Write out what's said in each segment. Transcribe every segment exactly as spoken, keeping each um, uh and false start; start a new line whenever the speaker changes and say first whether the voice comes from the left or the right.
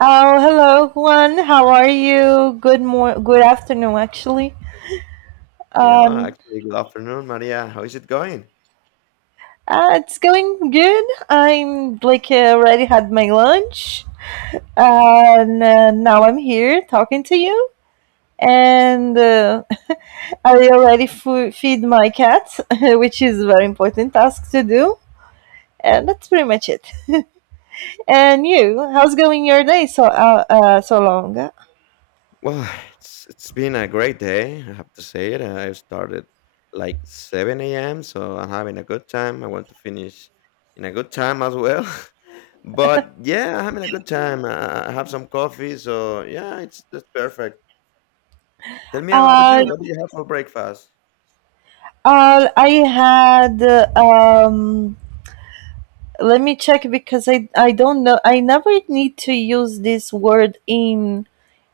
right: Oh, hello, Juan. How are you? Good mor- good afternoon, actually.
left: Yeah,
right: Um,
left: actually, good afternoon, Maria. How is it going?
right: uh, it's going good. I'm like uh, already had my lunch, and uh, now I'm here talking to you. And uh, I already fu- feed my cat, which is a very important task to do. And that's pretty much it. And you, how's going your day so uh, uh, so long? Uh,
left: Well, it's it's been a great day. I have to say it. I started like seven a m, so I'm having a good time. I want to finish in a good time as well. But yeah, I'm having a good time. I, I have some coffee, so yeah, it's just perfect. Tell me about
right: uh,
left: you. What do you have for breakfast?
right: I had uh, um, let me check because I I don't know. I never need to use this word in,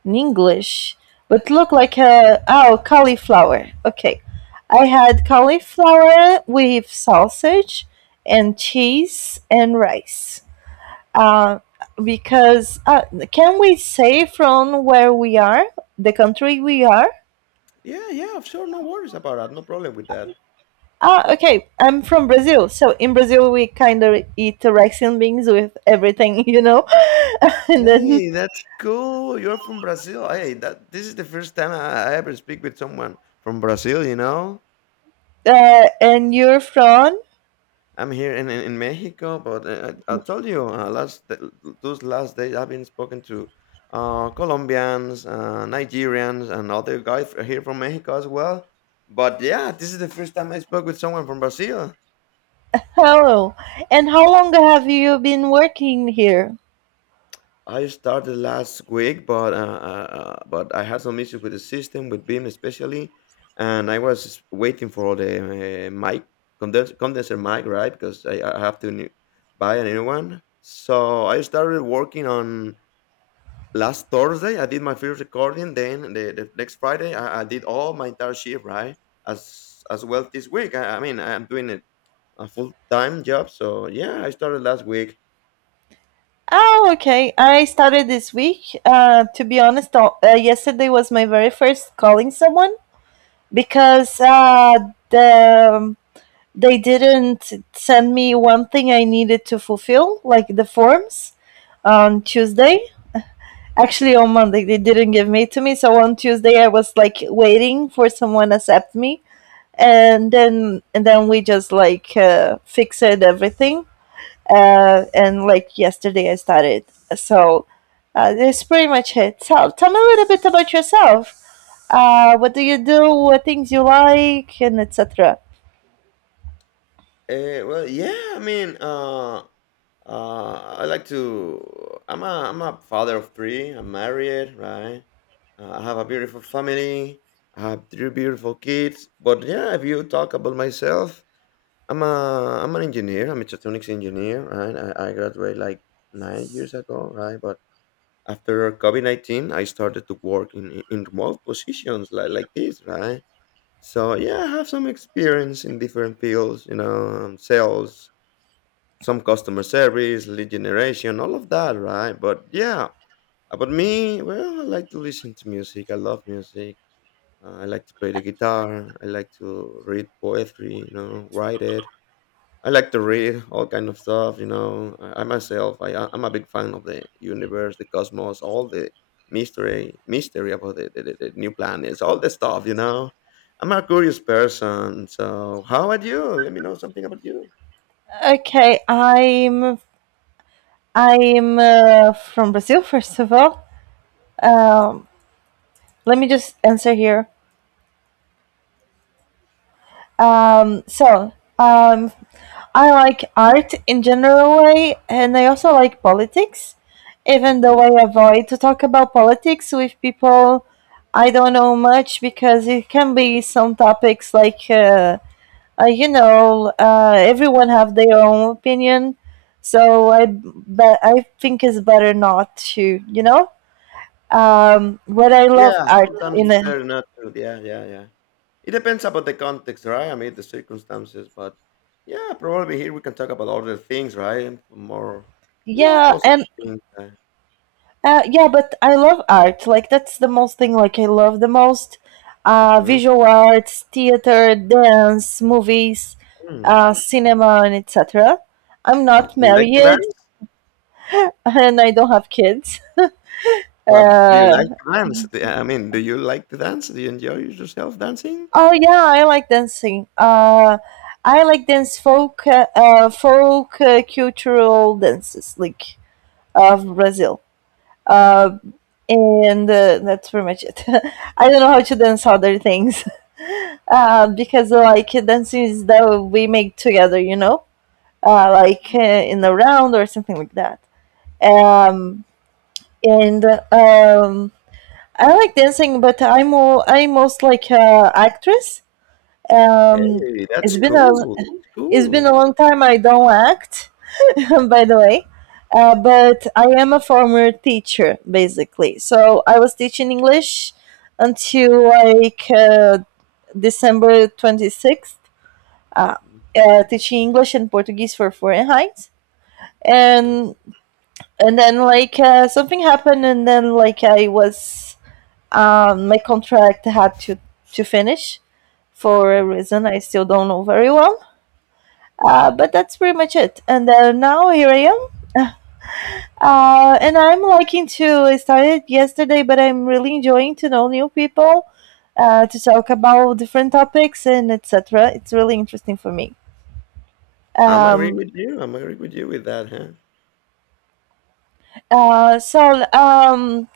right: in English. But look like a oh cauliflower. Okay. I had cauliflower with sausage and cheese and rice. Uh, because uh, can we say from where we are, the country we are?
left: Yeah, yeah, sure. No worries about that. No problem with that.
right: Ah, okay. I'm from Brazil, so in Brazil we kind of eat rice and beans with everything, you know, and then
left: Hey, that's cool. You're from Brazil. Hey, that this is the first time I, I ever speak with someone from Brazil, you know?
right: Uh, and you're from?
left: I'm here in, in, in Mexico, but uh, I, I told you uh, last th- those last days I've been spoken to uh, Colombians, uh, Nigerians, and other guys f- here from Mexico as well. But yeah, this is the first time I spoke with someone from Brazil.
right: Hello. And how long have you been working here?
left: I started last week, but uh, uh, uh, but I had some issues with the system, with Beam especially, and I was waiting for the uh, mic condens- condenser mic, right? Because I, I have to new- buy a new one. So I started working on last Thursday. I did my first recording. Then the, the next Friday, I, I did all my entire shift, right? As as well this week. I, I mean, I'm doing it a full time job. So yeah, I started last week.
right: Oh, okay. I started this week. Uh, to be honest, uh, yesterday was my very first calling someone because uh, the um, they didn't send me one thing I needed to fulfill, like the forms, on
left: Mhm.
right: Tuesday. Actually, on Monday they didn't give me to me. So on Tuesday I was like waiting for someone to accept me, and then and then we just like uh, fixed everything. Uh,
left: Mhm.
right: and like yesterday, I started. So, uh, that's pretty much it. So tell me a little bit about yourself. Uh, what do you do? What things you like, and et cetera.
left: Eh, well, yeah, I mean, uh, uh, I like to. I'm a I'm a father of three. I'm married, right? Uh, I have a beautiful family. I have three beautiful kids. But yeah, if you talk about myself, I'm a I'm an engineer. I'm a mechatronics engineer, right? I, I graduated like nine years ago, right? But after COVID nineteen, I started to work in in in remote positions like like this, right? So yeah, I have some experience in different fields, you know, um, sales, some customer service, lead generation, all of that, right? But yeah, about me, well, I like to listen to music. I love music. Uh, I like to play the guitar. I like to read poetry. You know, write it. I like to read all kind of stuff. You know, I, I myself, I I- I'm a big fan of the universe, the cosmos, all the mystery, mystery about the, the, the the new planets, all the stuff. You know, I'm a curious person. So, how about you? Let me know something about you.
right: Okay, I'm I'm uh, from Brazil. First of all, um, let me just answer here. Um, so I'm I like art in general way, and I also like politics, even though
left: Hmm.
right: I avoid to talk about politics with people I don't know much because it can be some topics like uh, uh, you know uh, everyone have their own opinion, so I but I think it's better not to you know. Um, but I love
left: Yeah,
right: art
left: sometimes
right: in
left: it's
right: a
left: better not to. Yeah, yeah, yeah. It depends about the context, right? I mean, the circumstances, but yeah, probably here we can talk about other things, right? More, you know,
right: yeah,
left: positive
right: and
left: things. Uh,
right: Uh, yeah, but I love art. Like that's the most thing. Like I love the most uh,
left: mhm.
right: visual arts, theater, dance, movies,
left: Mm.
right: uh, cinema, and et cetera. I'm not
left: You like to
right: married
left: dance?
right: and I don't have kids.
left: But do you
right: Uh,
left: like to dance? Do- I mean, do you like to dance? Do you enjoy yourself dancing?
right: oh yeah, I like dancing. Uh, I like dance folk, uh, uh, folk uh, cultural dances like of Brazil. Uh, and uh, That's pretty much it. I don't know how to dance other things. Uh, because like dances that we make together, you know, uh, like uh, in a round or something like that. Um, and um, I like dancing, but I'm more, I'm most like a actress. Um,
left: Hey, that's
right: it's been a
left: cool. That's
right: it's been a
left: cool.
right: long time I don't act, by the way. Uh, but I am a former teacher, basically. So I was teaching English until like uh, December twenty-sixth uh, uh, teaching English and Portuguese for Fahrenheit,
left: Mhm.
right: and and then like uh, something happened, and then like I was um, my contract had to to finish for a reason I still don't know very well. Uh, but that's pretty much it. And then now here I am. Uh, and I'm liking to. I started yesterday, but I'm really enjoying to know new people, uh, to talk about different topics and et cetera. It's really interesting for me.
left: I'm agree
right: Um,
left: with you. I'm agree with you with that, huh?
right: uh, so um,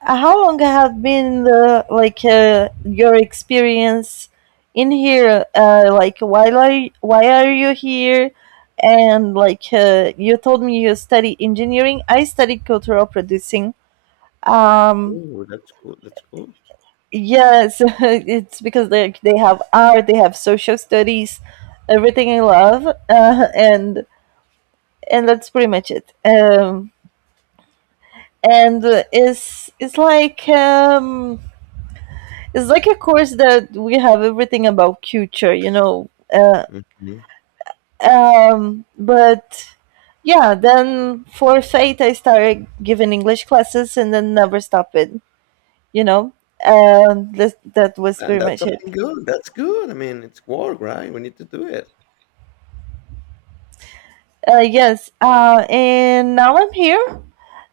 right: Uh, How long have been the, like uh, your experience in here? Uh, like why are you, why are you here? And like uh, you told me you study engineering, I study cultural producing. Um,
left: Oh, that's cool. That's cool.
right: yes, it's because like they have art, they have social studies, everything I love, uh, and and that's pretty much it. Um, and uh, it's it's like um, It's like a course that we have everything about culture, you know. Uh,
left: Hmm.
right: um, but yeah, then for fate, I started giving English classes and then never stopped it, you know. Um, that that was
left: And
right: pretty
left: that's
right: much it.
left: something good. That's good. I mean, it's work, right? We need to do it.
right: Uh, yes, uh, and now I'm here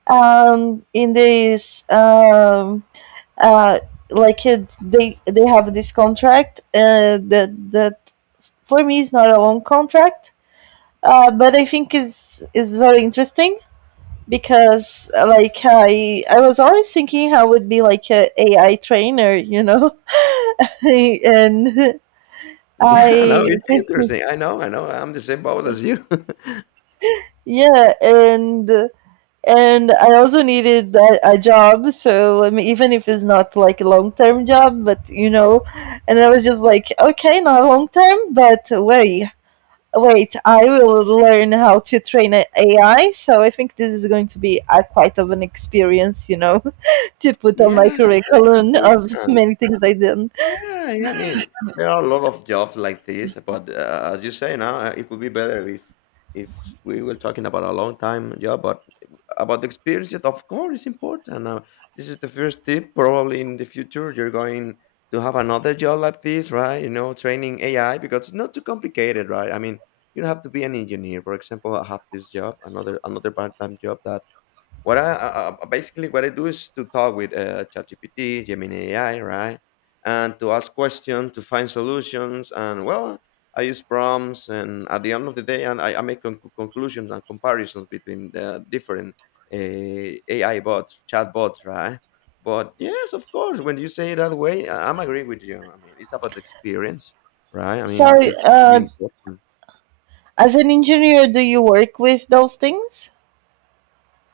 right: um, in this um, uh, like it, they they have this contract uh, that that for me is not a long contract, uh, but I think is is very interesting because uh, like I I was always thinking I would be like a AI trainer, you know, and
left: Yeah, no,
right: I
left: it's interesting. I know. I know. I'm the same boat as you.
right: yeah, and and I also needed a, a job, so I mean, even if it's not like a long term job, but you know, and I was just like, okay, not long term, but wait, wait, I will learn how to train a AI. So I think this is going to be a, quite of an experience, you know, to put on my
left: Yeah, that's
right: curriculum of
left: important.
right: many things I did.
left: Yeah, yeah. I mean, there are a lot of jobs like this, but uh, as you say now, uh, it would be better if if we were talking about a long time job, but about the experience, it, of course, is important. Now, this is the first tip. Probably in the future, you're going to have another job like this, right? You know, training A I because it's not too complicated, right? I mean, you don't have to be an engineer. For example, I have this job, another another part time job that what I uh, uh, basically what I do is to talk with uh, ChatGPT, Gemini A I, right, and to ask questions to find solutions. And well, I use prompts, and at the end of the day, and I, I make con- conclusions and comparisons between the different uh, A I bots, chat bots, right. But yes, of course, when you say it that way, I- I'm agree with you. I mean, it's about the experience, right? I
right: So,
left: mean, this will be
right: uh,
left: important.
right: as an engineer, do you work with those things?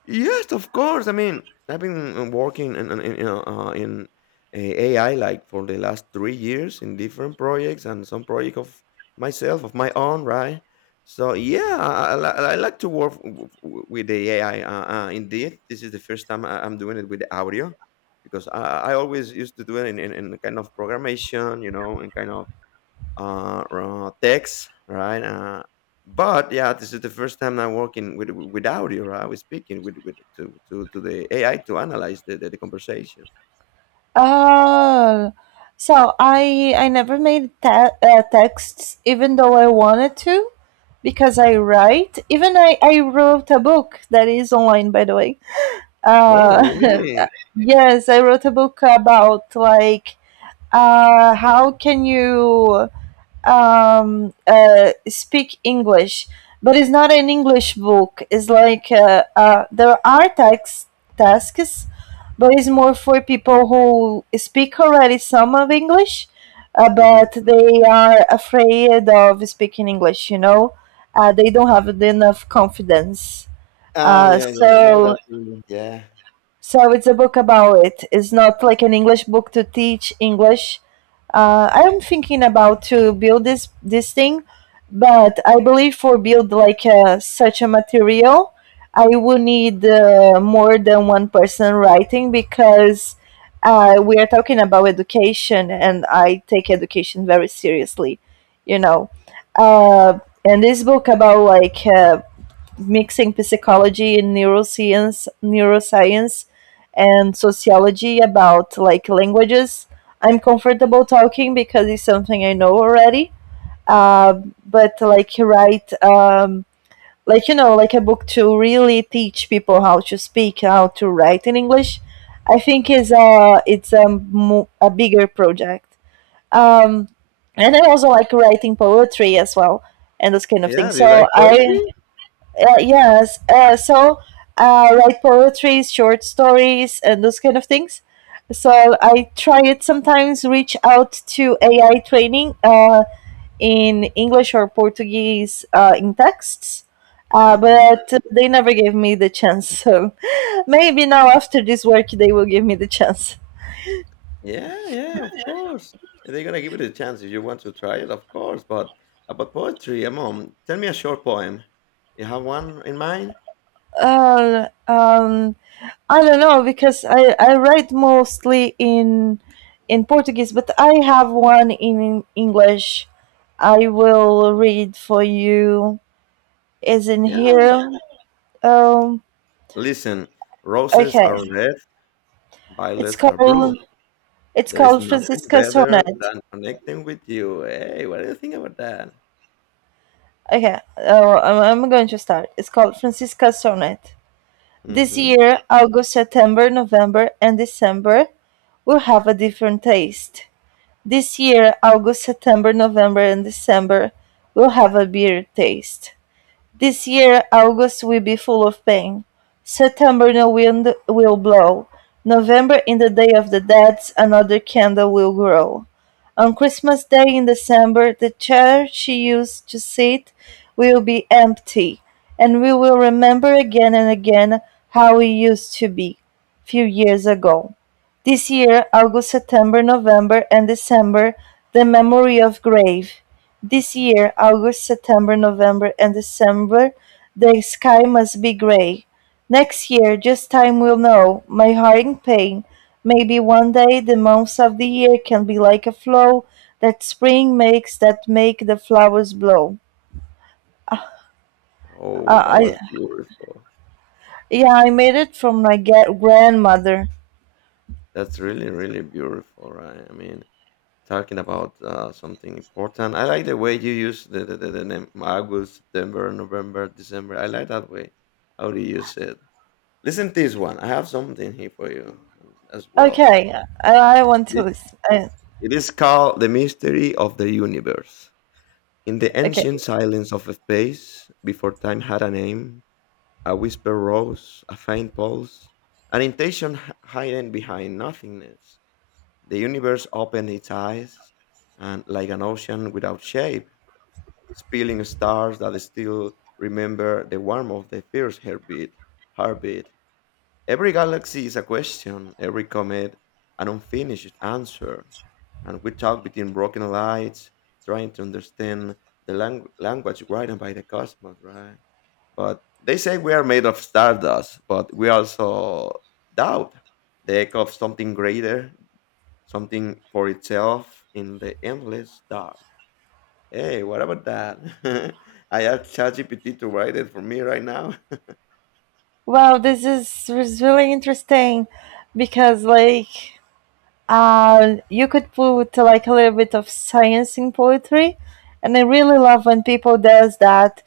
left: Yes, of course. I mean, I've been uh, working in in, in, uh, uh, in uh, A I like for the last three years in different projects and some project of myself of my own, right? So yeah, I, I, li- I like to work w- w- with the A I. Uh, uh, indeed, this is the first time I- I'm doing it with the audio because I, I always used to do it in, in, in kind of programmation, you know, and kind of uh, uh, text, right? Uh, but yeah, this is the first time I'm working with with audio. Right? I was speaking with, with to, to to the A I to analyze the, the, the conversation.
right: Ah. So I I never made te- uh, texts even though I wanted to because I write even I, I wrote a book that is online, by the way.
left: Oh,
right: Uh,
left: really?
right: yes, I wrote a book about like uh, how can you um, uh, speak English, but it's not an English book. It's like uh, uh, there are tax tasks, but it's more for people who speak already some of English, uh,
left: Hmm.
right: but they are afraid of speaking English. You know, uh, they don't have enough confidence.
left: Ah,
right: Uh,
left: yeah, yeah. Now
right: so
left: that feeling. Yeah,
right: so it's a book about it. It's not like an English book to teach English. Uh, I am thinking about to build this this thing, but I believe for build like uh, such a material, I will need uh, more than one person writing because uh, we are talking about education, and I take education very seriously, you know. Uh, and this book about like uh, mixing psychology and neuroscience, neuroscience and sociology about like languages. I'm comfortable talking because it's something I know already. Uh, but like write, um, like you know, like a book to really teach people how to speak, how to write in English. I think is a it's a, mo- a bigger project. Um, and I also like writing poetry as well and those kind of
left: yeah.
right: things.
left: Do you
right: So
left: like
right: I
left: poetry?
right: uh, yes. Uh, so, uh, write poetry, short stories, and those kind of things. So I try it sometimes. Reach out to A I training, uh, in English or Portuguese, uh, in texts, uh,
left: Hmm.
right: but they never gave me the chance. So maybe now after this work, they will give me the chance.
left: Yeah, yeah. Of course. And they're gonna give it a chance if you want to try it, of course. But about poetry, mom, tell me a short poem. You have one in mind?
right: Uh, um, I don't know because I, I write mostly in in Portuguese, but I have one in English. I will read for you. Is in
left: Yeah.
right: here. Um.
left: Listen, roses
right: Okay.
left: are red.
right: It's
left: Violets are blue.
right: called it's
left: There is
right: called
left: nothing
right: Francisca
left: better
right: Sonnet.
left: than connecting with you. Hey, what do you think about that?
right: Okay. Uh, I'm, I'm going to start. It's called Francisca Sonnet. This
left: Hmm.
right: year, August, September, November, and December will have a different taste. This year, August, September, November, and December will have a beer taste. This year August will be full of pain. September no wind will blow. November in the day of the dead another candle will grow. On Christmas Day in December the chair she used to sit will be empty, and we will remember again and again how we used to be few years ago. This year, August, September, November, and December, the memory of grave. This year, August, September, November, and December, the sky must be grey. Next year, just time will know. My heart in pain. Maybe one day the months of the year can be like a flow that spring makes that make the flowers blow.
left: Oh,
right: Uh,
left: that was
right: I
left: beautiful.
right: Yeah, I made it from my ga- grandmother.
left: That's really, really beautiful, right? I mean, talking about uh, something important. I like the way you use the, the, the, the name August, September, November, December. I like that way. How do you use it? Listen to this one. I have something here for you as well.
right: Okay, I, I want to
left: It is,
right: listen. I,
left: it is called The Mystery of the Universe. In the
right: okay.
left: ancient silence of space, before time had a name, a whisper rose, a faint pulse, an intention h- hidden behind nothingness. The universe opened its eyes, and like an ocean without shape, spilling stars that still remember the warmth of the first heartbeat. Heartbeat. Every galaxy is a question, every comet an unfinished answer. And we talk between broken lights, trying to understand the lang- language written by the cosmos, right? But they say we are made of stardust, but we also doubt the echo of something greater, something for itself in the endless dark. Hey, what about that? I asked ChatGPT to write it for me right now.
right: Wow, this is was really interesting because like Uh, you could put like a little bit of science in poetry, and I really love when people does that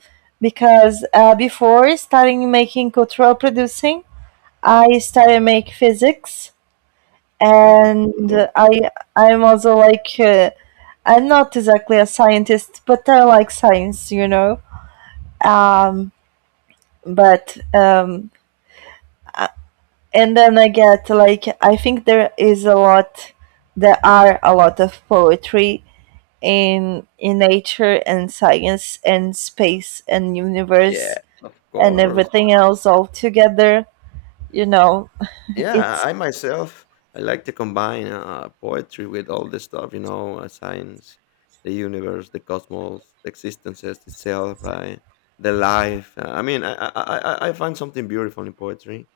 right: because uh, before starting making cultural producing, I started make physics,
left: Hmm, that's
right: and
left: cool.
right: I I'm also like uh, I'm not exactly a scientist, but I like science, you know. Um, but um, uh, and then I get like I think there is a lot, there are a lot of poetry in in nature and science and space and
left: Yeah,
right: universe
left: of
right: and
left: course.
right: everything else all together you know
left: Yeah,
right: it's
left: I myself I like to combine uh, poetry with all the stuff, you know, uh, science, the universe, the cosmos, the existences itself, right? The life. Uh, I mean, I, I I I I find something beautiful in poetry.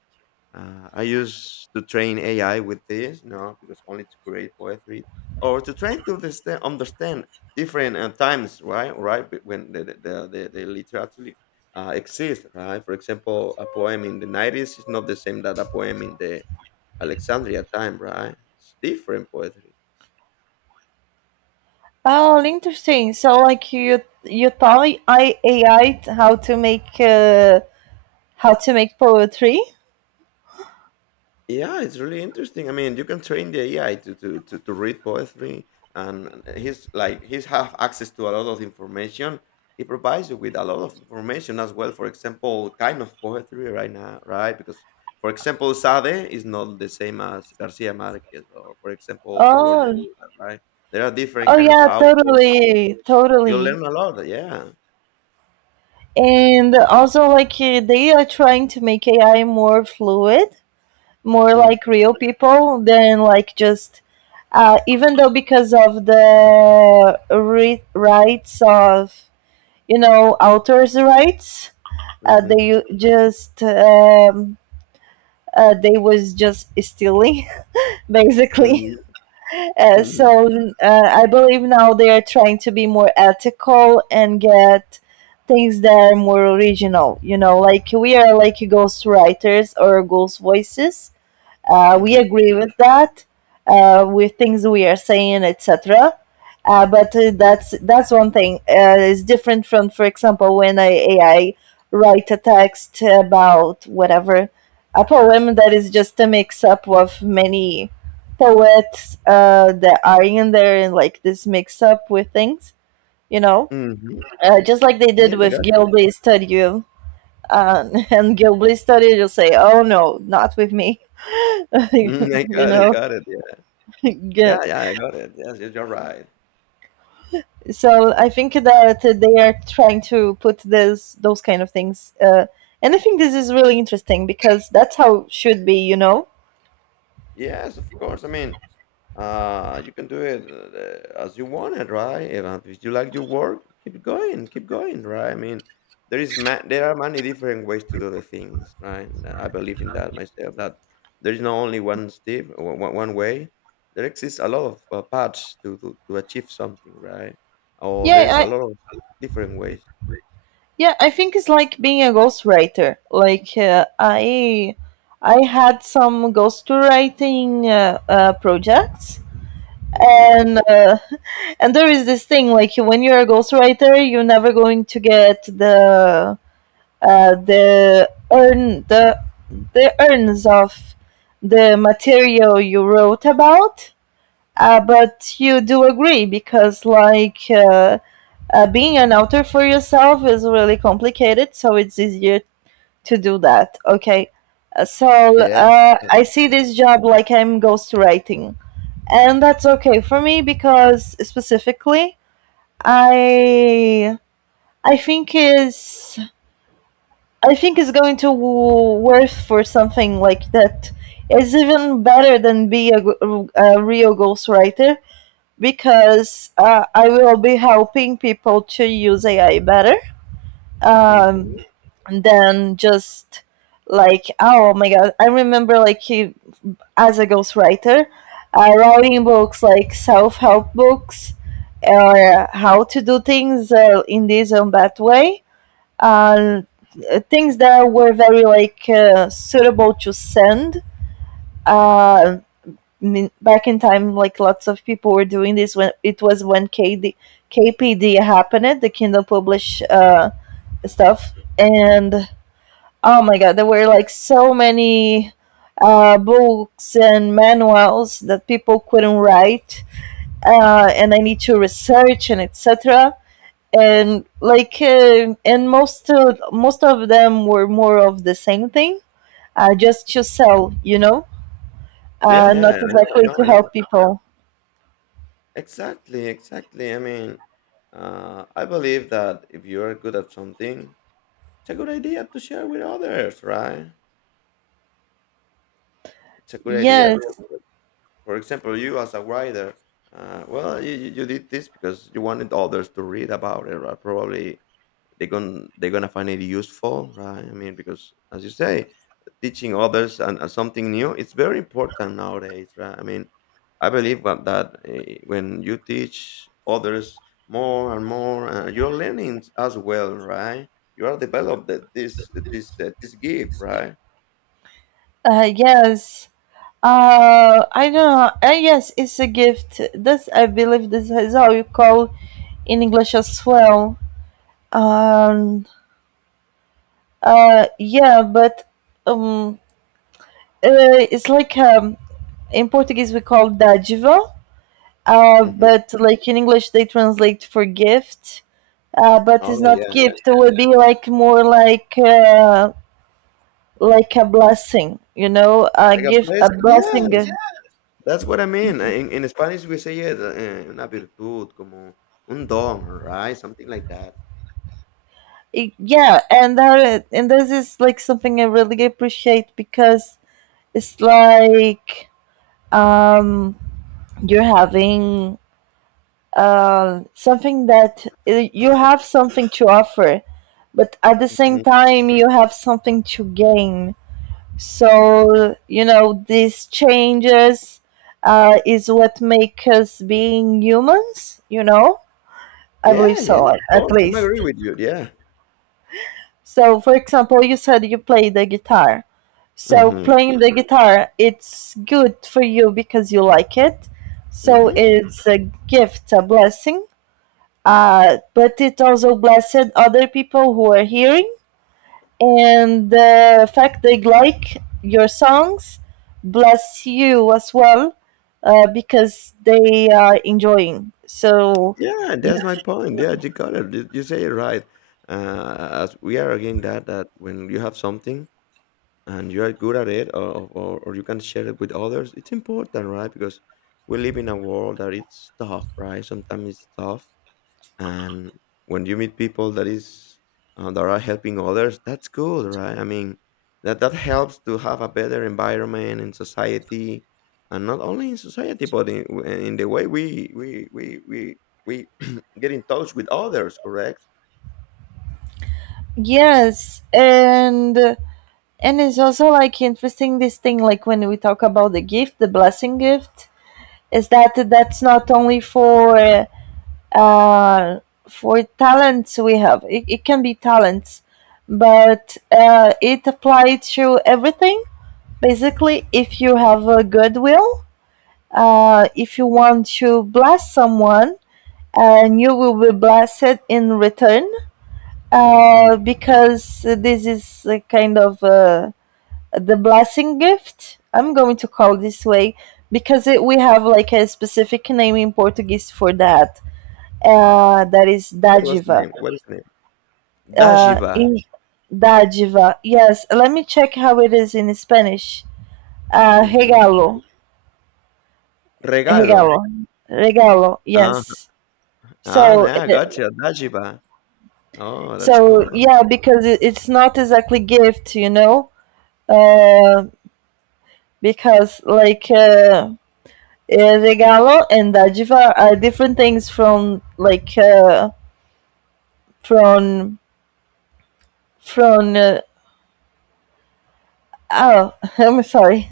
left: Uh, I used to train A I with this, you know, because only to create poetry or to try to understand, understand different uh, times, right? Right be- when the the the, the the literature uh, exists, right? For example, a poem in the nineties is not the same that a poem in the Alexandria time, right? It's different poetry.
right: Oh, interesting, so like you you taught I A I how to make uh, how to make poetry.
left: Yeah, it's really interesting. I mean, you can train the A I to to, to, to read poetry, and he's like he's have access to a lot of information. He provides you with a lot of information as well. For example, kind of poetry right now, right? Because for example, Sade is not the same as Garcia Marquez, or for example, Pablo
right: oh
left: Neruda, right? There are different
right: oh,
left: kind of
right: yeah,
left: authors.
right: totally,
left: You
right: totally.
left: learn a lot, yeah.
right: And also like uh, they are trying to make A I more fluid, more
left: Mm-hmm,
right: like real people than like just uh, even though because of the re- rights of you know authors rights, uh,
left: mm-hmm,
right: they just um, uh, they was just stealing basically.
left: mm-hmm,
right: Uh,
left: mm-hmm.
right: so, uh, I believe now they are trying to be more ethical and get things that are more original you know like we are like ghost writers or ghost voices, uh, we agree with that, uh, with things we are saying, et cetera. Uh, but uh, that's that's one thing. Uh, it's different from, for example, when I A I write a text about whatever, a poem that is just a mix up of many poets uh, that are in there and like this mix up with things, you know,
left: Mm-hmm.
right: uh, just like they
left: Yeah,
right: did
left: yeah, I
right: with
left: got
right: Gilby Study. Um, and Gilby Study, you'll say, "Oh no, not with me,"
left: you. Mhm, I
right: you
left: got it,
right: know.
left: got it, yeah. Yeah,
right: Yeah.
left: yeah, I got it. Yes, yes, you're right.
right: So I think that they are trying to put this those kind of things, uh, and I think this is really interesting because that's how it should be, you know.
left: Yes, of course, I mean, uh, you can do it, uh, as you want it, right? If, uh, if you like your work, keep going, keep going, right? I mean, there is ma there are many different ways to do the things, right? And I believe in that myself, that there is not only one step, one one- one way. There exists a lot of uh, paths to, to to achieve something, right? Or
right: Yeah,
left: there's a
right: I
left: lot of different ways.
right: yeah, I think it's like being a ghostwriter. Like uh, I I had some ghostwriting uh, uh, projects,
left: Hmm.
right: and uh, and there is this thing like when you're a ghostwriter, you're never going to get the uh, the urn the the urns of the material you wrote about. Uh, but you do agree because like uh, uh, being an author for yourself is really complicated, so it's easier to do that. Okay. Uh, So
left: Yeah.
right: uh, I see this job like I'm ghostwriting, and that's okay for me because specifically I I think is I think it's going to w- worth for something like that. It's even better than be a, g- a real ghostwriter because uh, I will be helping people to use A I better um,
left: Hmm.
right: than just like, oh my god. I remember like he, as a ghostwriter, uh, writing books like self help books or how to do things uh, in this and that way,
left: Mhm,
right: uh, things that were very like uh, suitable to send. Uh, I mean, back in time, like lots of people were doing this when it was when K D K P D happened, the Kindle Publish uh,
left: mm.
right: stuff, and oh my god, there were like so many uh, books and manuals that people couldn't write, uh, and I need to research and etc, and like uh, and most of, most of them were more of the same thing, uh, just to sell, you know,
left: Yeah,
right: uh,
left: yeah, I
right: not
left: know, I
right: exactly
left: know, I
right: to
left: know.
right: help people.
left: Exactly, exactly. I mean, uh, I believe that if you are good at something, it's a good idea to share with others, right? It's a good idea
right: Yes.
left: to, for for example, you as a writer, uh, well, you, you you did this because you wanted others to read about it, right? Probably they're going they're gonna find it useful, right? I mean, because as you say, teaching others and uh, something new, it's very important nowadays, right? I mean, i believe what- that eh, when you teach others more and more, uh, you're learning as well, right? You are developed that this this uh, this gift, right?
right: Uh, yes, uh, I don't know, uh, yes, it's a gift. This I believe this is how you call in English as well. um, uh, yeah, but um, uh, it's like, um, in Portuguese we call dádiva. Uh,
left: Hmm.
right: but like in English, they translate for gift. Uh, but
left: Oh,
right: it's not
left: yeah yeah
right: gift. It would be like more like uh, like a blessing, you know, a
left: Like a
right: gift, a
left: blessing,
right: blessing.
left: yes.
right: uh,
left: That's what I mean. In, in Spanish we say, yeah, the, eh, una virtud como un don, right? Something like that.
right: it- Yeah, and that and this is like something I really appreciate because it's like, um you're having uh, something that uh, you have something to offer, but at the same
left: Mm-hmm.
right: time you have something to gain. So you know these changes uh, is what make us being humans. You know, I
left: Yeah,
right: believe so
left: yes,
right: at
left: of
right: at
left: course, I'm
right: least.
left: agree with you, yeah.
right: So for example, you said you play the guitar. So
left: Mhm,
right: playing the hmm guitar, it's good for you because you like it. So
left: mhm.
right: it's a gift, a blessing. Uh, but it also blessed other people who are hearing, and the fact they like your songs bless you as well, uh, because they are enjoying so.
left: Yeah,
right: Yeah.
left: that's my point, yeah, you got it, you you say it right. Uh, as we are again that that when you have something and you are good at it, or or or you can share it with others, it's important, right? Because we live in a world that it's tough, right? Sometimes it's tough. And when you meet people that is uh, that are helping others, that's good, right? I mean, that that helps to have a better environment in society, and not only in society but in, in the way we we we we, we get in touch with others, correct?
right: Yes, and and it's also like interesting this thing like when we talk about the gift, the blessing gift, is that that's not only for uh, for talents we have it, it can be talents, but uh, it applies to everything. Basically, if you have a goodwill, uh, if you want to bless someone, and you will be blessed in return,
left: Mm.
right: uh, because this is a kind of uh, the blessing gift. I'm going to call this way because it, we have like a specific name in Portuguese for that, uh, that is
left: What was the
right: dádiva.
left: name? What is the name?
right: Uh,
left: Dajiba.
right: in Dádiva, yes, let me check how it is in Spanish. Uh,
left: Hmm.
right: regalo.
left: Regalo.
right: Regalo. Regalo,
left: Ah.
right: yes.
left: Ah,
right: So,
left: yeah, I got
right: uh,
left: you. Dajiba. Oh, that's
right: so
left: cool.
right: yeah, because it, it's not exactly gift, you know? Uh, because like uh, eh, regalo and dádiva are different things from like uh, from from uh, oh, I'm sorry.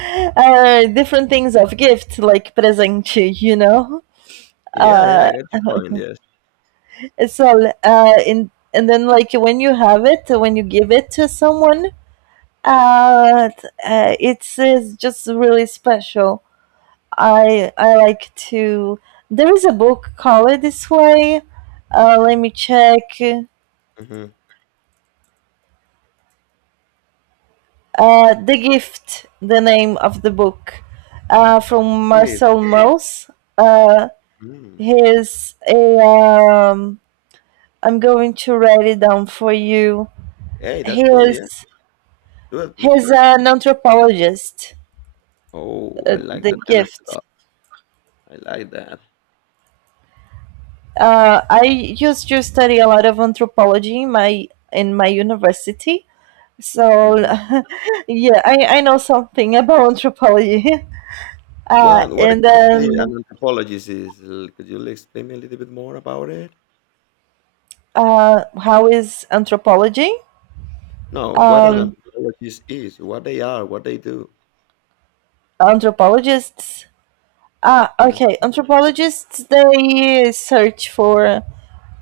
right: Uh, different things of gift like presente, you know?
left: Yeah, yeah, I
right: Uh,
left: got your point, yes.
right: so uh, in and then like when you have it, when you give it to someone, Uh, uh, it's, uh, it's just really special. I I like to. There is a book called this way. Uh, let me check.
left: Hmm.
right: Uh, the Gift, the name of the book, uh, from
left: Gift.
right: Marcel Mauss. Uh,
left: Mm.
right: he's a. Um, I'm going to write it down for you.
left: Hey, that's
right: He
left: cool. Yeah.
right: is
left: twelve please.
right: he's an anthropologist.
left: Oh,
right: Uh,
left: I like
right: the
left: that kind of
right: Gift.
left: stuff. I like that.
right: Uh, I used to study a lot of anthropology in my in my university. So
left: Hmm.
right: yeah, I, I know something about anthropology. Uh,
left: Well, what
right: and
left: exactly an
right: then
left: anthropologist is? L- Could you explain me a little bit more about it?
right: uh, how is anthropology?
left: No, what an
right: Um,
left: anthropologist is, what they are, what they do.
right: Anthropologists. Ah,
left: Mm-hmm,
right: okay. Anthropologists, they search for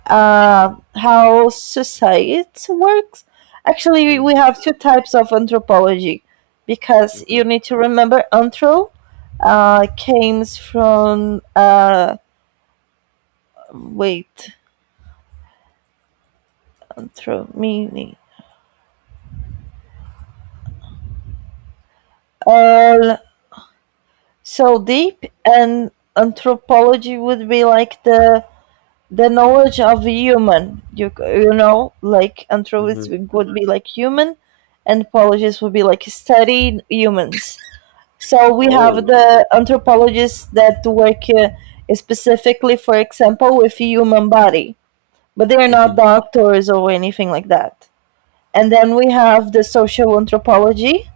right: uh, how society works. Actually, we
left: hmm,
right: have two types of anthropology because you
left: hmm.
right: need to remember anthro uh, came from, uh, wait anthro meaning all so deep, and anthropology would be like the the knowledge of a human. you you know, like anthropology would be like human, and apologies would be like studying humans. So we have
left: Oh.
right: the anthropologists that work uh, specifically, for example, with human body, but they are not
left: Hmm,
right: doctors or anything like that. And then we have the social anthropology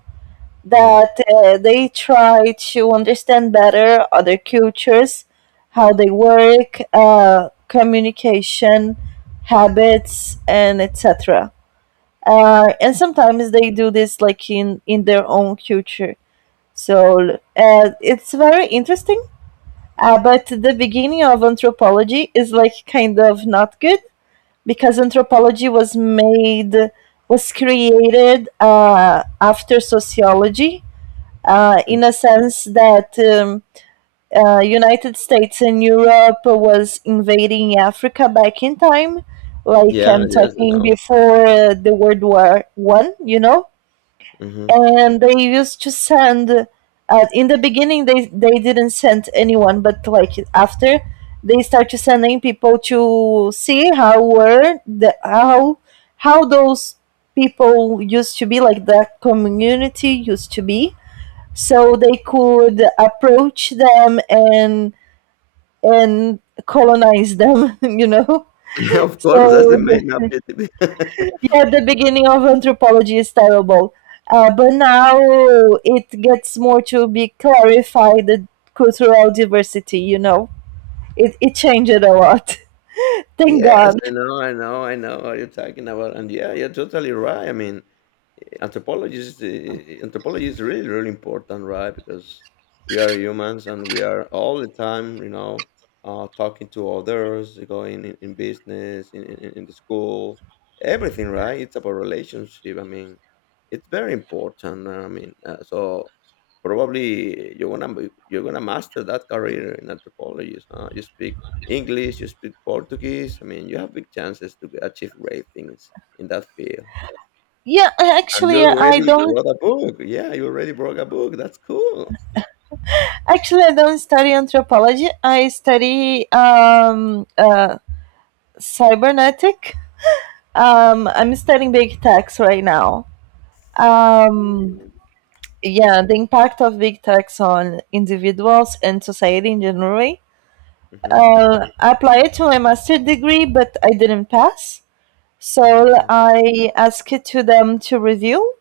left: hmm,
right: that uh, they try to understand better other cultures, how they work, uh, communication, habits, and et cetera. Uh, and sometimes they do this like in in their own culture, so uh, it's very interesting. Uh, but the beginning of anthropology is like kind of not good because anthropology was made, was created uh, after sociology, uh,
left: hmm.
right: in a sense that um, uh, United States and Europe was invading Africa back in time, like
left: Yeah,
right: I'm
left: yes,
right: talking
left: no.
right: before uh, the World War One, you know.
left: Hmm.
right: And they used to send uh, in the beginning they they didn't send anyone, but like after, they start to sending people to see how were the how how those people used to be, like that community used to be, so they could approach them and and colonize them, you know.
left: Of course, that's
right: So
left: the
right: the,
left: main objective.
right: yeah, the beginning of anthropology is terrible. Uh, but now it gets more to be clarified the cultural diversity, you know? It, it changed a lot. Thank
left: Yes,
right: God.
left: I know, I know, I know what you're talking about. And yeah, you're totally right. I mean, anthropology is uh, anthropology is really really important, right? Because we are humans and we are all the time, you know, uh, talking to others, going in, in business, in, in, in the school, everything, right? It's about relationship. I mean, it's very important. I mean, uh, so probably you're gonna be- you're gonna master that career in anthropology, huh? You speak English, you speak Portuguese. I mean, you have big chances to achieve great things in that field.
right: Yeah,
left: And you
right: actually, I
left: already
right: don't.
left: wrote a book. Yeah, you already wrote a book. That's cool.
right: Actually, I don't study anthropology. I study um, uh, cybernetic. Um, I'm studying big techs right now. Um,
left: Mm,
right: yeah, the impact of big techs on individuals and society in general.
left: mhm,
right: uh, I applied to my master's degree, but I didn't pass.
left: mhm,
right: So
left: mhm,
right: I asked to them to review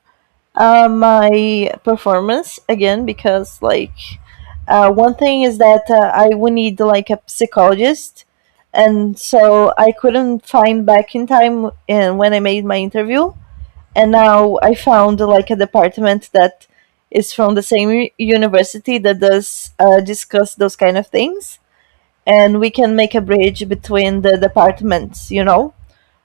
right: uh, my performance again because, like, uh, one thing is that uh, I would need like a psychologist, and so I couldn't find back in time in, when I made my interview. And now I found like a department that is from the same university that does uh, discuss those kind of things, and we can make a bridge between the departments, you know?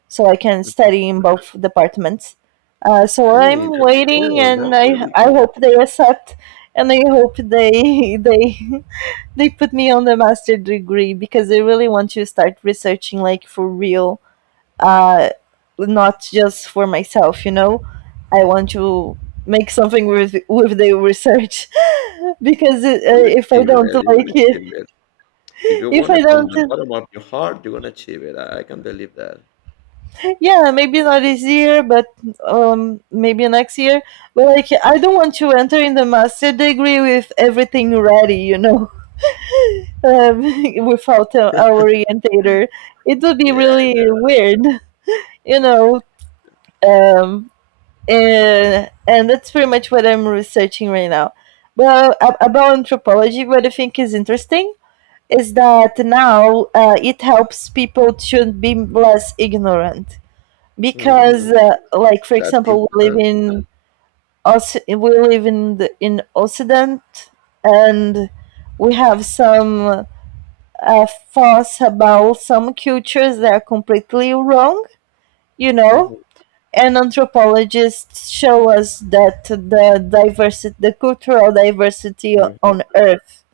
right: So I can
left: mhm.
right: study in both departments. Uh, so
left: Hey,
right: I'm
left: that's
right: waiting,
left: cool.
right: and
left: That's
right: I
left: really
right: I
left: cool.
right: hope they accept, and I hope they they they put me on the master degree because I really want to start researching like for real, uh, not just for myself, you know. I want to make something with with the research because uh,
left: You're gonna
right: if I
left: achieve
right: don't
left: it. You're gonna
right: like it,
left: achieve it. If you
right: if
left: want
right: I
left: it from
right: don't.
left: the bottom of your heart, you're gonna achieve it. I, I can believe that.
right: Yeah, maybe not this year, but um, maybe next year. But like, I
left: Mm.
right: don't want to enter in the master degree with everything ready, you know, um, without uh, our orientator. It would be
left: Yeah.
right: really weird, you know. Um, and and that's pretty much what I'm researching right now. Well, ab- about anthropology, what I think is interesting is that now uh, it helps people to be less ignorant because
left: Mm,
right: uh, like for
left: that's
right: example we live
left: important.
right: in Oc- we live in the, in occident, and we have some uh, thoughts about some cultures that are completely wrong, you know.
left: Mhm,
right: And anthropologists show us that the diversity, the cultural diversity
left: mhm.
right: on earth,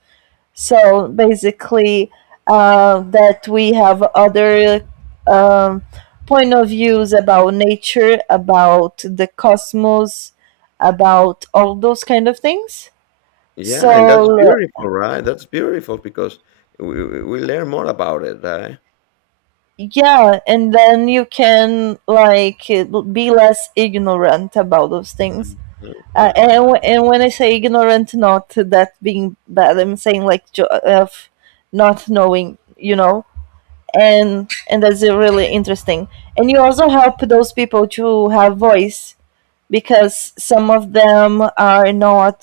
right: so basically, uh, that we have other um, point of views about nature, about the cosmos, about all those kind of things.
left: Yeah, and that's
right: So
left: beautiful, right? That's beautiful because we, we we learn more about it, right?
right: yeah, and then you can like be less ignorant about those things.
left: Mhm,
right: Uh, and
left: mhm.
right: w- and when I say ignorant, not that being bad, I'm saying like jo- of not knowing, you know. and and that's uh, really interesting, and you also help those people to have voice because some of them are not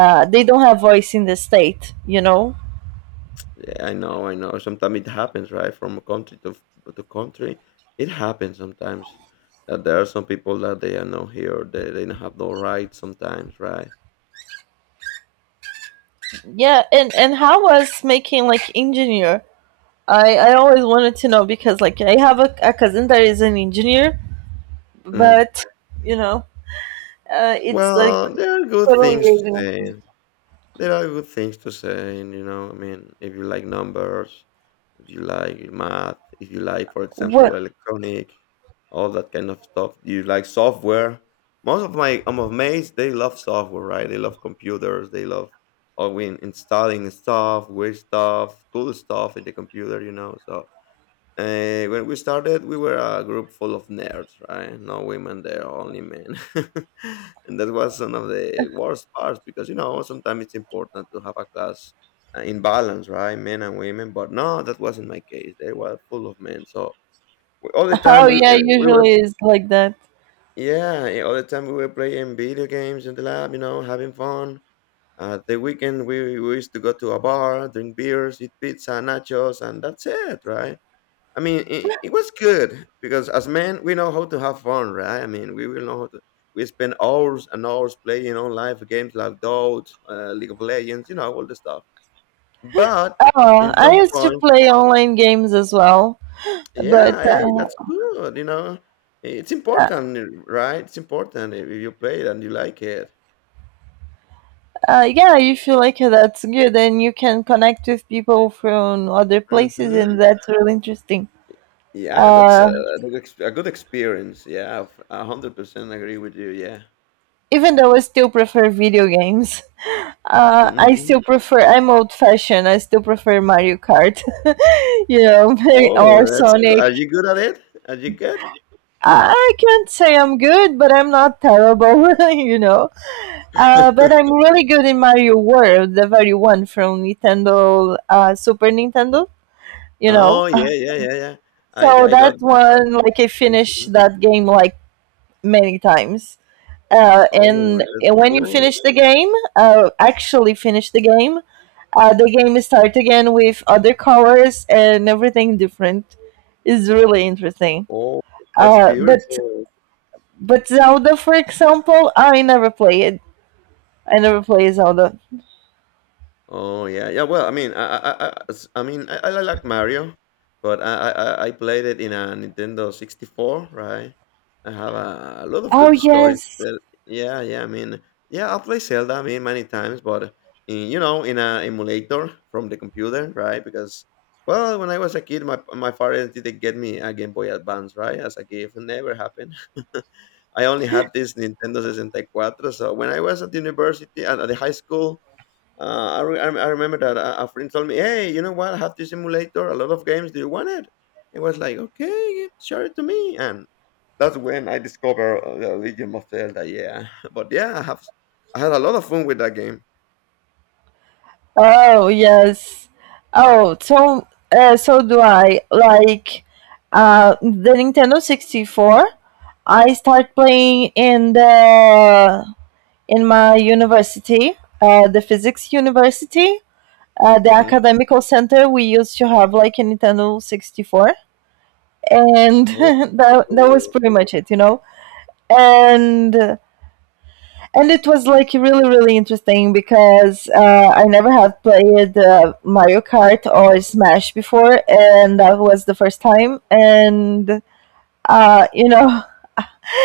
right: uh, they don't have voice in the state, you know.
left: Yeah, I know, I know. Sometimes it happens, right? From a country to f- to country, it happens sometimes. That there are some people that they are not here, they, they don't have no rights sometimes, right?
right: Yeah and and how was making like engineer, i I always wanted to know because like I have a, a cousin that is an engineer,
left: Mm.
right: but you know, uh, it's like
left: Well, there are good
right: totally
left: things to
right: alien.
left: say. There are good things to say, and you know, I mean, if you like numbers, if you like math, if you like, for example,
right: What
left: electronic, all that kind of stuff. You like software. Most of my I'm of mates, they love software, right? They love computers. They love oh, we installing stuff, weird stuff, cool stuff in the computer, you know. So uh, when we started, we were a group full of nerds, right? No women there, only men. And that was one of the worst parts because, you know, sometimes it's important to have a class uh, in balance, right? Men and women. But no, that wasn't my case. They were full of men. So we, all the time
right: How,
left: we,
right: yeah,
left: uh, we were,
right: usually is like that.
left: yeah, yeah, all the time we were playing video games in the lab, you know, having fun. Uh, the weekend we, we used to go to a bar, drink beers, eat pizza, nachos, and that's it, right? I mean, it, it was good because as men, we know how to have fun, right? I mean, we will know how to. We spend hours and hours playing on live games like Dota, uh, League of Legends, you know, all the stuff. But
right: Oh,
left: in
right: I
left: some
right: used to
left: point,
right: play online games as well. But
left: yeah, hey,
right: uh,
left: that's good, you know. It's
right: uh,
left: important, right? It's important if you play it and you like it.
right: uh, yeah, if you like it, that's good, and you can connect with people from other places, and
left: Hmm.
right: that's really interesting.
left: Yeah, that's a,
right: uh,
left: a good ex- a good experience. Yeah, I've- a hundred percent agree with you. Yeah.
right: Even though I still prefer video games, uh, i
left: Hmm.
right: still prefer I'm old fashioned I still prefer Mario Kart you know
left: Oh,
right: or
left: that's good.
right: Sonic.
left: Are you good at it? Are you good?
right: I can't say I'm good, but I'm not terrible. You know uh, but I'm really good in Mario World, the very one from Nintendo, uh, Super nintendo you know
left: Oh, yeah, yeah, yeah, yeah. I
right: So
left: I got
right: that
left: that.
right: one, like, I finished
left: Mhm.
right: that game like many times. Uh,
left: Oh,
right: and,
left: that's
right: and when you
left: cool.
right: finish the game, uh, actually finish the game, uh, the game start again with other colors and everything different. Is really interesting.
left: Oh, that's
right: Uh, but
left: beautiful.
right: but Zelda, for example, I never play it. I never play Zelda.
left: Oh yeah, yeah. Well, I mean, I, I, I, I s- I mean, I, I like Mario, but I, I, I I played it in a Nintendo sixty four, right? I have a, a lot of
right: Oh,
left: good stories.
right: yes.
left: There. Yeah, yeah. I mean, yeah, I play Zelda. I mean, many times, but in, you know, in a emulator from the computer, right? Because well, when I was a kid, my my father didn't get me a Game Boy Advance, right, as a gift. It never happened. I only had this Nintendo sixty-four. So when I was at university, at, at the high school, uh, I, re- I I remember that a, a friend told me, "Hey, you know what? I have this simulator. A lot of games. Do you want it?" It was like, "Okay, yeah, share it to me." And that's when I discovered uh, the Legend of Zelda. Yeah, but yeah, I have I had a lot of fun with that game.
right: Oh, yes. Oh, so uh, so do I. Like, uh the Nintendo sixty-four, I start playing in the in my university, uh the physics university, uh the
left: Hmm.
right: academical center. We used to have like a Nintendo sixty-four, and
left: Oh,
right: that that was
left: cool.
right: pretty much it, you know. And and it was like really really interesting because uh, I never had played uh, Mario Kart or Smash before, and that was the first time. And uh, you know,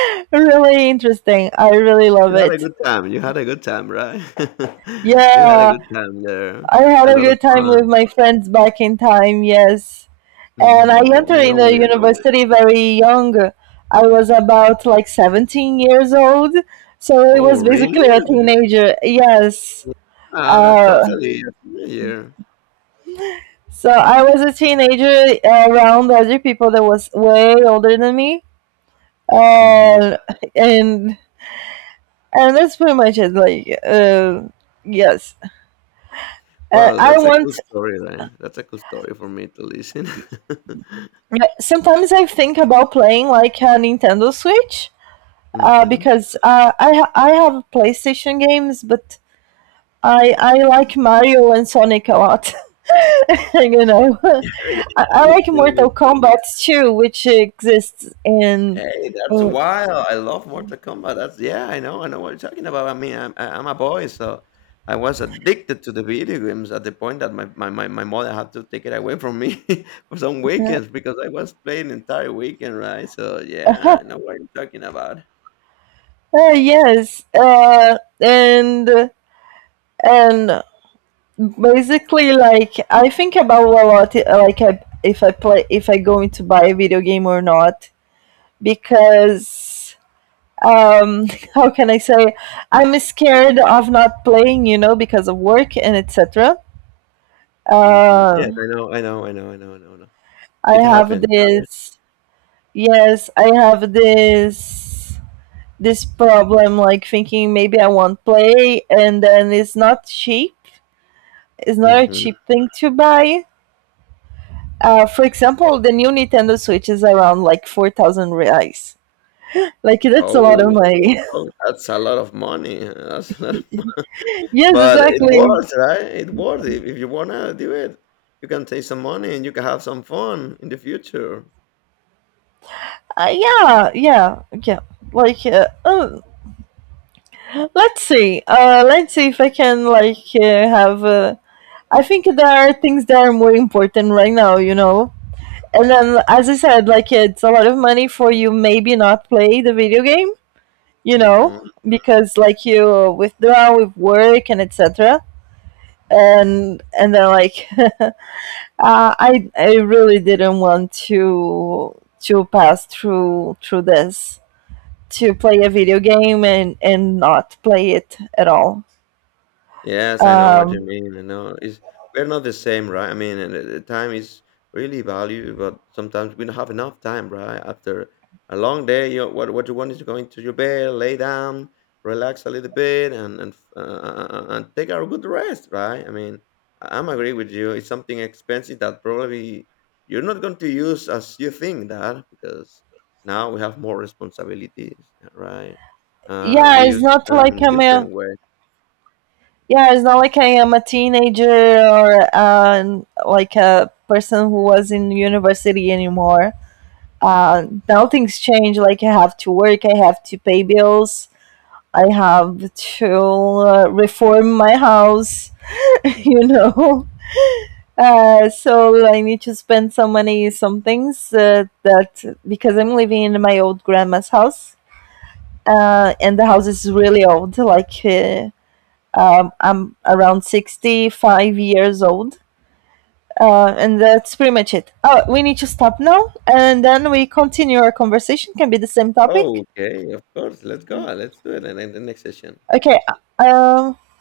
right: really interesting. I really love
left: You had a
right: it.
left: good time. You had a good time, right? You had a
right: Yeah,
left: good time there.
right: I had
left: A
right: a
left: lot of
right: good time with
left: fun.
right: my friends back in time. Yes, and I
left: Hmm. Yeah, I
right: entered
left: know
right: in the
left: what you mean.
right: university very young. I was about like seventeen years old, so I
left: Oh,
right: was basically a
left: really?
right: teenager. Yes.
left: Yeah,
right: Uh,
left: totally. A teenager.
right: So I was a teenager uh, around other people that was way older than me, uh, and and that's pretty much it. Like, uh, yes, uh,
left: Well,
right: I
left: that's a
right: want.
left: cool story, right? That's a cool story for me to listen.
right: Yeah, sometimes I think about playing like a Nintendo Switch, uh,
left: Hmm.
right: because uh, I ha- I have PlayStation games, but I I like Mario and Sonic a lot. you know,
left: Hey,
right: I, I
left: me too,
right: like
left: me-
right: Mortal
left: too.
right: Kombat too, which exists in.
left: Hey, that's
right: in
left: wild. I love Mortal Kombat. That's yeah, I know, I know what you're talking about. I mean, I'm I- I'm a boy, so I was addicted to the video games at the point that my my, my, my mother had to take it away from me for some weekends because I was playing the entire weekend, right? So yeah, I know what you're talking about.
right: Uh, yes, uh, and and basically, like, I think about a lot, uh, like, I, if I play, if I going to buy a video game or not, because um, how can I say, I'm scared of not playing, you know, because of work and et cetera.
left: Hmm.
right: Uh,
left: Yes, I know, I know, I know, I know, I know, I know.
right: I
left: It
right: have
left: happens, right?
right: this, yes, I have this this problem, like thinking maybe I won't play, and then it's not cheap. It's not a
left: Hmm.
right: cheap thing to buy. Uh, for example, the new Nintendo Switch is around like four thousand reais. Like, that's a lot of
left: Oh,
right: money.
left: oh, that's a lot of money. That's a lot-
right: yes,
left: but it
right: exactly.
left: worth, right? It worth if, if you wanna do it. You can take some money and you can have some fun in the future.
right: Uh, yeah, yeah, yeah. Like, uh, oh, let's see. Uh, let's see if I can, like, uh, have. Uh, I think there are things that are more important right now, you know? And then, as I said, like, it's a lot of money for you maybe not play the video game, you know?
left: Mhm.
right: Because, like, you withdraw with work and etc, and and they're like, uh, I I really didn't want to to pass through through this to play a video game and and not play it at all.
left: Yes, I know what you
right: Um,
left: mean, I know. It's we're not the same, right? I mean, and, uh, time is really valuable, but sometimes we don't have enough time, right? After a long day, you what what you want is to go into your bed, lay down, relax a little bit, and and uh, uh, uh, and take a good rest, right? I mean, I- I'm agree with you. It's something expensive that probably you're not going to use as you think that because now we have more responsibilities, right? Uh,
right: yeah,
left: we
right: it's
left: use the
right: not
left: time
right: like
left: in a
right: I'm a
left: different way.
right: yeah, it's not like I am a teenager, or uh, like a person who was in university anymore. Uh, now things change. Like, I have to work, I have to pay bills, I have to uh, reform my house, you know. Uh, so I need to spend some money, some things uh, that, because I'm living in my old grandma's house, uh, and the house is really old. Like, uh, um, I'm around sixty-five years old, uh, and that's pretty much it. Oh, we need to stop now, and then we continue our conversation. Can be the same
left: Oh,
right: topic.
left: okay. Of course. Let's go. Let's do it in, in the next session.
right: Okay. Um. Uh,